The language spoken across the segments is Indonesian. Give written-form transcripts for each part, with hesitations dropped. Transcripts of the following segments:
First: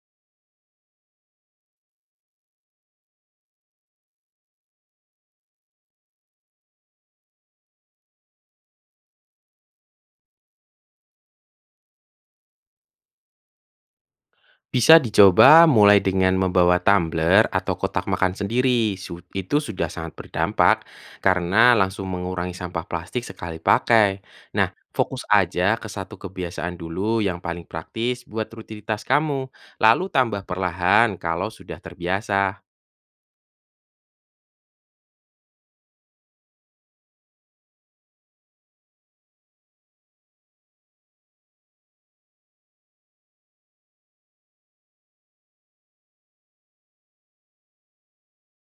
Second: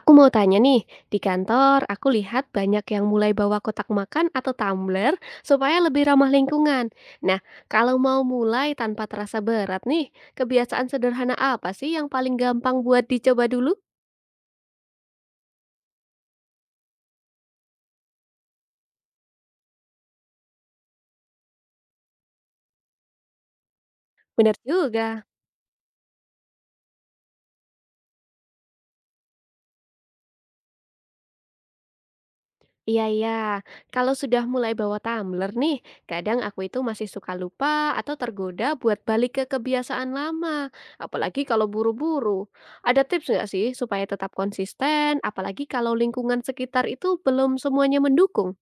Aku mau tanya nih, di kantor aku lihat banyak yang mulai bawa kotak makan atau tumbler supaya lebih ramah lingkungan. Nah, kalau mau mulai tanpa terasa berat nih, kebiasaan sederhana apa sih yang paling gampang buat dicoba dulu? Bisa dicoba mulai dengan membawa tumbler atau kotak makan sendiri. Itu sudah sangat berdampak karena langsung mengurangi sampah plastik sekali pakai. Benar Nah, fokus juga. aja ke satu kebiasaan dulu yang paling praktis buat rutinitas kamu. Lalu tambah perlahan kalau sudah terbiasa. Iya iya, kalau sudah mulai bawa tumbler nih, kadang aku itu masih suka lupa atau tergoda buat balik ke kebiasaan lama, apalagi kalau buru-buru. Ada tips nggak sih supaya tetap konsisten, apalagi kalau lingkungan sekitar itu belum semuanya mendukung?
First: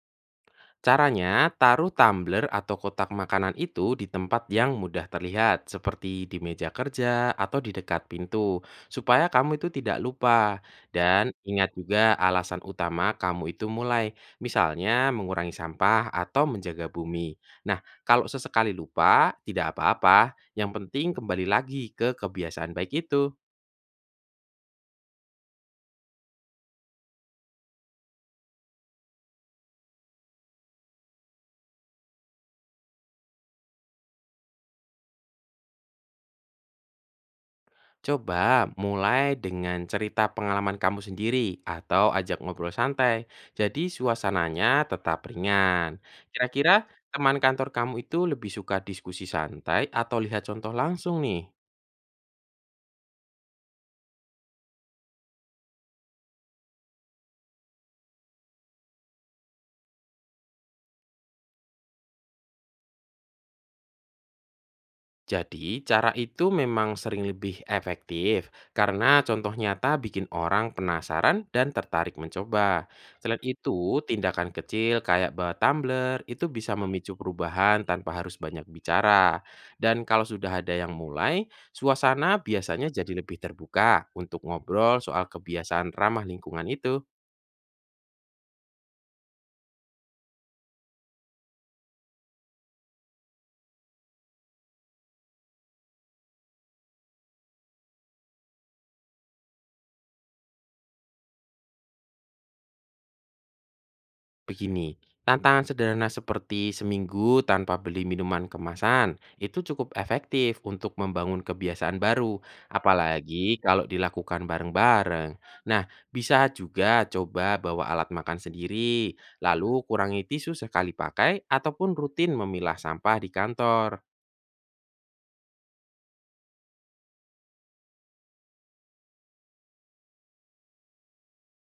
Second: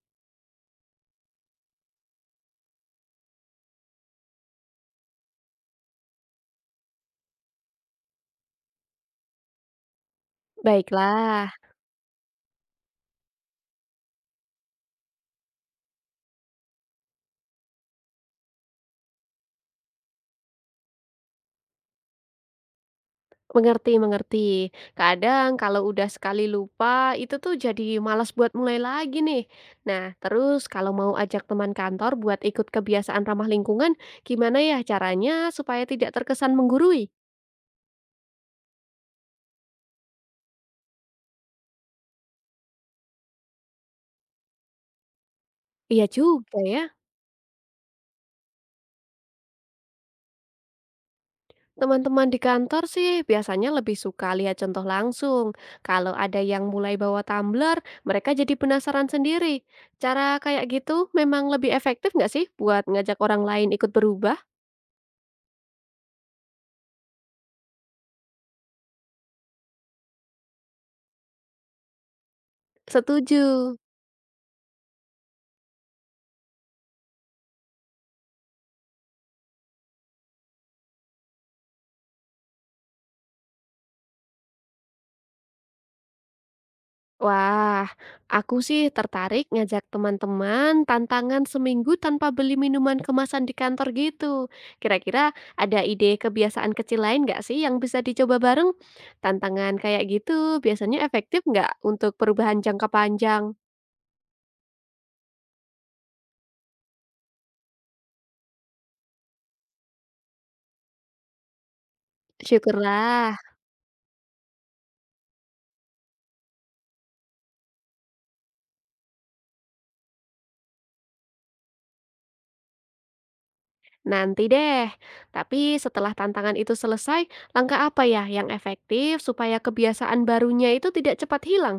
Caranya, taruh tumbler atau kotak makanan itu di tempat yang mudah terlihat, seperti di meja kerja atau di dekat pintu, supaya kamu itu tidak lupa. Dan Baiklah. ingat juga alasan utama kamu itu mulai, misalnya mengurangi sampah atau menjaga bumi. Nah, kalau sesekali lupa, tidak apa-apa. Yang penting kembali lagi ke kebiasaan baik itu. Mengerti mengerti. Kadang kalau udah sekali lupa, itu tuh jadi malas buat mulai lagi nih. Nah, terus kalau mau ajak teman kantor buat ikut kebiasaan ramah lingkungan, gimana ya caranya supaya tidak terkesan menggurui? Coba mulai dengan cerita pengalaman kamu sendiri atau ajak ngobrol santai. Jadi suasananya tetap ringan. Iya juga ya. Kira-kira teman kantor kamu itu lebih suka diskusi santai atau lihat contoh langsung nih? Teman-teman di kantor sih biasanya lebih suka lihat contoh langsung. Kalau ada yang mulai bawa tumbler, mereka jadi penasaran sendiri. Cara kayak gitu memang lebih efektif nggak sih buat ngajak orang lain ikut berubah? Jadi, cara itu memang sering lebih efektif karena contoh nyata bikin orang penasaran dan tertarik mencoba. Selain Setuju. itu, tindakan kecil kayak bawa tumbler itu bisa memicu perubahan tanpa harus banyak bicara. Dan kalau sudah ada yang mulai, suasana biasanya jadi lebih terbuka untuk ngobrol soal kebiasaan ramah lingkungan itu. Wah, aku sih tertarik ngajak teman-teman tantangan seminggu tanpa beli minuman kemasan di kantor gitu. Kira-kira ada ide kebiasaan kecil lain nggak sih yang bisa dicoba bareng? Tantangan kayak gitu biasanya efektif nggak untuk perubahan jangka panjang? Begini, tantangan sederhana seperti seminggu tanpa beli minuman kemasan itu cukup efektif untuk membangun kebiasaan baru, Syukurlah, apalagi kalau dilakukan bareng-bareng. Nah, bisa juga coba bawa alat makan sendiri, lalu kurangi tisu sekali pakai ataupun rutin memilah sampah di kantor. nanti deh. Tapi setelah tantangan itu selesai, langkah apa ya yang efektif supaya kebiasaan barunya itu tidak cepat hilang?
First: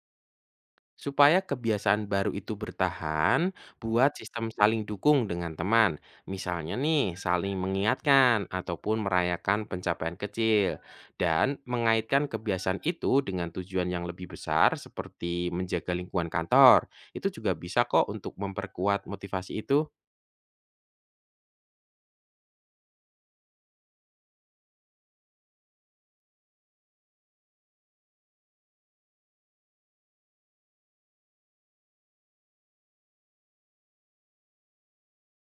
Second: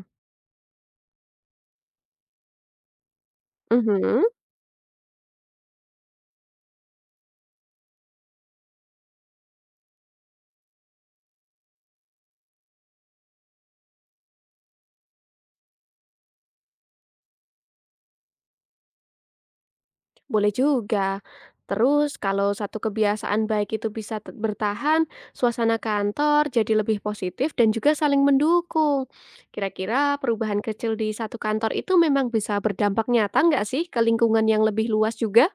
Supaya kebiasaan baru itu bertahan, buat Mhm. sistem saling dukung dengan teman. Misalnya nih, saling mengingatkan ataupun merayakan pencapaian kecil. Dan mengaitkan kebiasaan itu dengan tujuan yang lebih besar seperti menjaga lingkungan kantor. Itu juga bisa kok untuk memperkuat motivasi itu. Boleh juga. Terus kalau satu kebiasaan baik itu bisa bertahan, suasana kantor jadi lebih positif dan juga saling mendukung. Kira-kira perubahan kecil di satu kantor itu memang bisa berdampak nyata nggak sih ke lingkungan yang lebih luas juga?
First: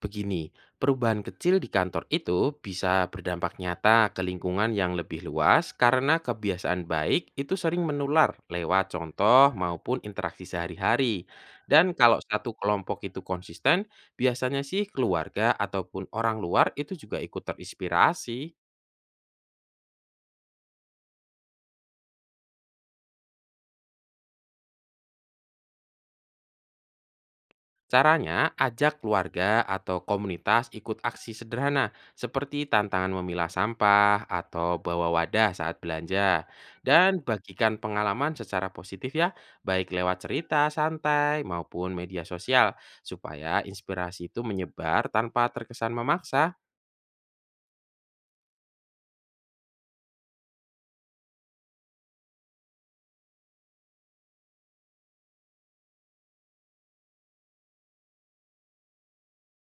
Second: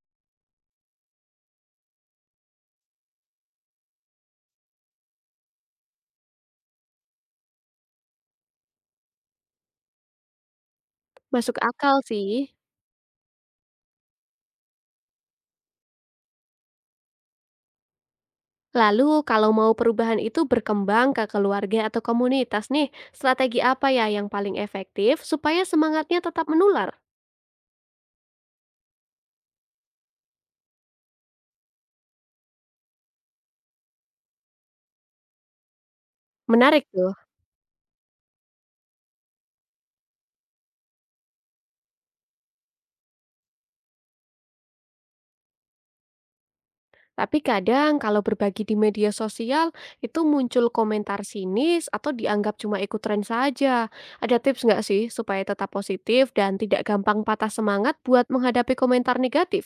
Begini, perubahan kecil di kantor itu bisa berdampak nyata ke lingkungan yang lebih luas karena kebiasaan baik itu sering menular lewat contoh maupun interaksi sehari-hari. Masuk Dan akal kalau sih. satu kelompok itu konsisten, biasanya sih keluarga ataupun orang luar itu juga ikut terinspirasi. Lalu kalau mau perubahan itu berkembang ke keluarga atau komunitas nih, strategi apa ya yang paling efektif supaya semangatnya tetap menular? Caranya, ajak keluarga atau komunitas ikut aksi sederhana seperti tantangan memilah sampah atau bawa wadah saat belanja. Menarik Dan tuh. bagikan pengalaman secara positif ya, baik lewat cerita, santai, maupun media sosial, supaya inspirasi itu menyebar tanpa terkesan memaksa. Tapi kadang kalau berbagi di media sosial itu muncul komentar sinis atau dianggap cuma ikut tren saja. Ada tips nggak sih supaya tetap positif dan tidak gampang patah semangat buat menghadapi komentar negatif?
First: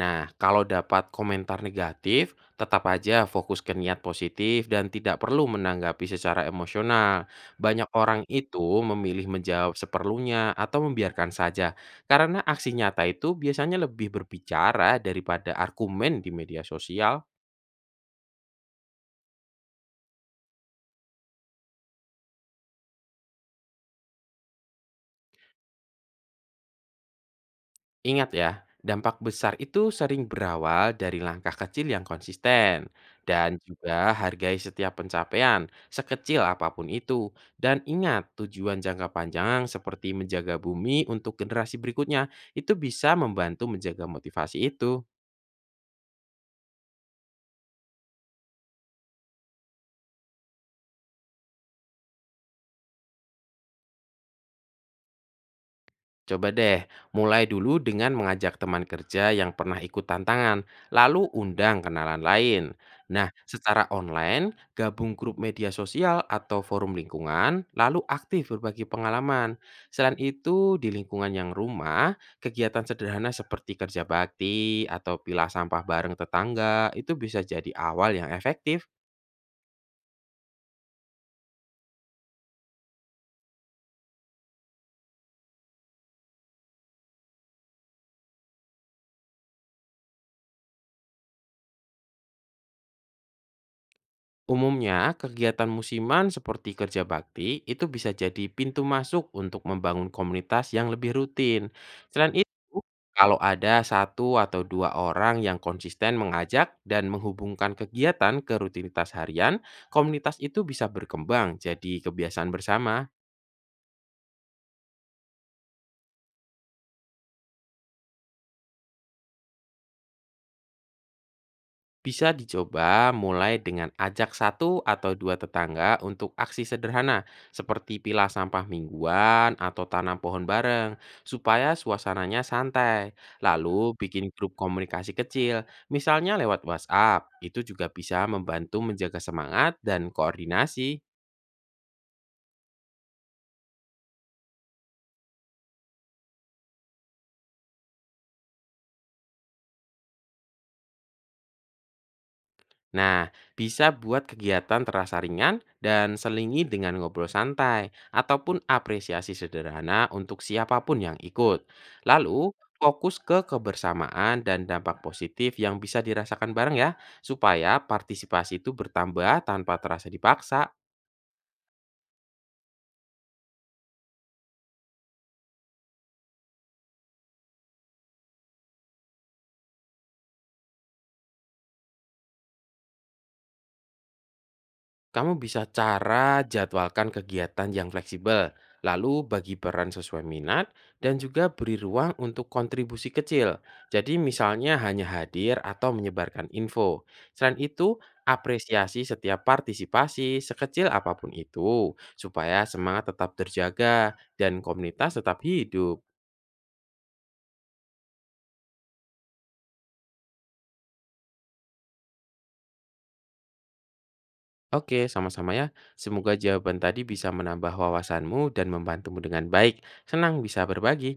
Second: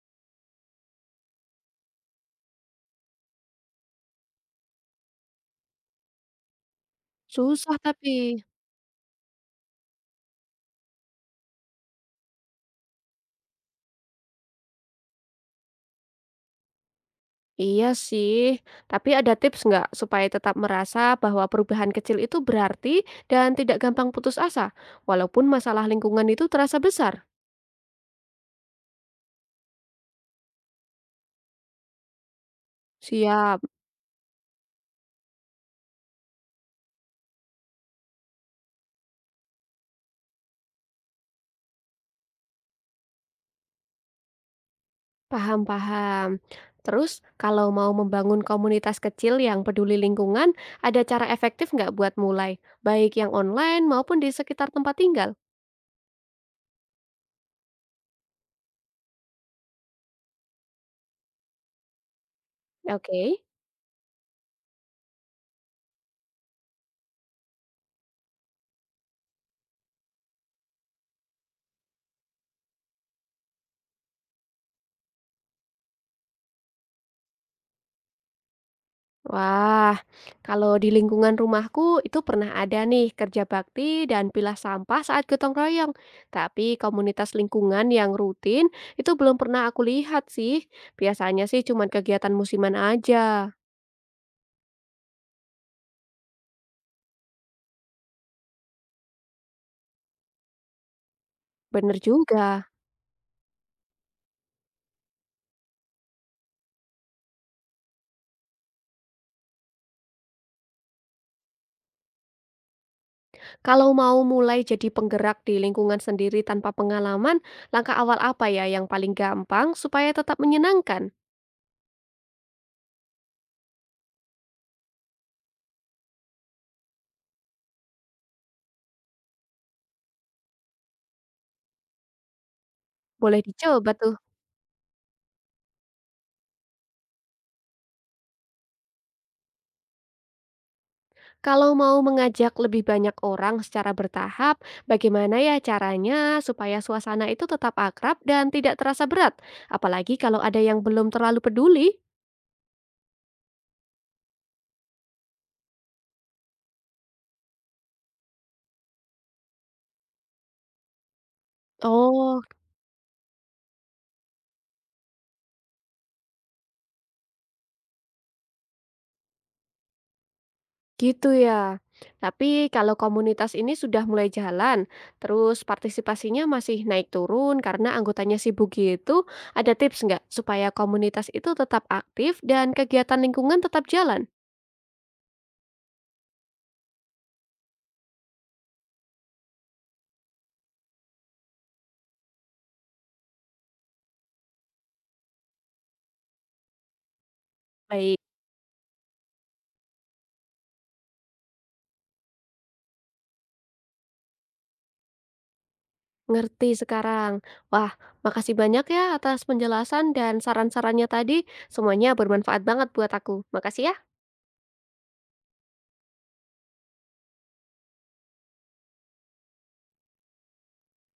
Nah, kalau dapat komentar negatif, tetap aja fokus ke niat positif dan tidak perlu menanggapi secara emosional. Susah Banyak orang tapi. itu memilih menjawab seperlunya atau membiarkan saja, karena aksi nyata itu biasanya lebih berbicara daripada argumen di media sosial. Iya sih, tapi ada tips nggak supaya tetap merasa bahwa perubahan kecil itu berarti dan tidak gampang putus asa, walaupun masalah lingkungan itu terasa besar? Ingat ya, dampak besar itu sering berawal dari langkah kecil yang konsisten dan Siap. juga hargai setiap pencapaian, sekecil apapun itu. Dan ingat, tujuan jangka panjang seperti menjaga bumi untuk generasi berikutnya itu bisa membantu menjaga motivasi itu. Paham paham. Terus kalau mau membangun komunitas kecil yang peduli lingkungan, ada cara efektif nggak buat mulai? Baik yang online maupun di sekitar tempat tinggal? Coba deh, mulai dulu dengan mengajak teman kerja yang pernah ikut tantangan, lalu undang kenalan lain. Nah, Oke. secara online, gabung grup media sosial atau forum lingkungan, lalu aktif berbagi pengalaman. Selain itu, di lingkungan yang rumah, kegiatan sederhana seperti kerja bakti atau pilah sampah bareng tetangga itu bisa jadi awal yang efektif. Wah, kalau di lingkungan rumahku itu pernah ada nih kerja bakti dan pilah sampah saat gotong royong. Tapi komunitas lingkungan yang rutin itu belum pernah aku lihat sih. Biasanya sih cuma kegiatan musiman aja. Umumnya, kegiatan musiman seperti kerja bakti itu bisa jadi pintu masuk untuk membangun komunitas yang lebih rutin. Bener Selain itu, juga. kalau ada satu atau dua orang yang konsisten mengajak dan menghubungkan kegiatan ke rutinitas harian, komunitas itu bisa berkembang jadi kebiasaan bersama. Kalau mau mulai jadi penggerak di lingkungan sendiri tanpa pengalaman, langkah awal apa ya yang paling gampang supaya tetap menyenangkan? Bisa dicoba mulai dengan ajak satu atau dua tetangga untuk aksi sederhana seperti pilah sampah mingguan atau tanam pohon bareng supaya suasananya santai. Boleh dicoba Lalu tuh. bikin grup komunikasi kecil, misalnya lewat WhatsApp. Itu juga bisa membantu menjaga semangat dan koordinasi. Kalau mau mengajak lebih banyak orang secara bertahap, bagaimana ya caranya supaya suasana itu tetap akrab dan tidak terasa berat? Apalagi kalau ada yang belum terlalu peduli. Nah, bisa buat kegiatan terasa ringan dan selingi dengan ngobrol santai ataupun apresiasi sederhana untuk siapapun yang ikut. Oh, Lalu, fokus ke kebersamaan dan dampak positif yang bisa dirasakan bareng ya, supaya partisipasi itu bertambah tanpa terasa dipaksa. gitu ya. Tapi kalau komunitas ini sudah mulai jalan, terus partisipasinya masih naik turun karena anggotanya sibuk gitu, ada tips nggak supaya komunitas itu tetap aktif dan kegiatan lingkungan tetap jalan? Kamu bisa cara jadwalkan kegiatan yang fleksibel, lalu bagi peran sesuai minat, dan juga beri ruang untuk kontribusi kecil. Jadi misalnya hanya hadir atau menyebarkan info. Selain itu, Baik, apresiasi setiap partisipasi sekecil apapun itu, supaya semangat tetap terjaga dan komunitas tetap hidup. ngerti sekarang. Wah, makasih banyak ya atas penjelasan dan saran-sarannya tadi. Semuanya bermanfaat banget buat aku. Makasih ya. Oke, sama-sama ya. Semoga jawaban tadi bisa menambah wawasanmu dan membantumu dengan baik. Senang bisa berbagi.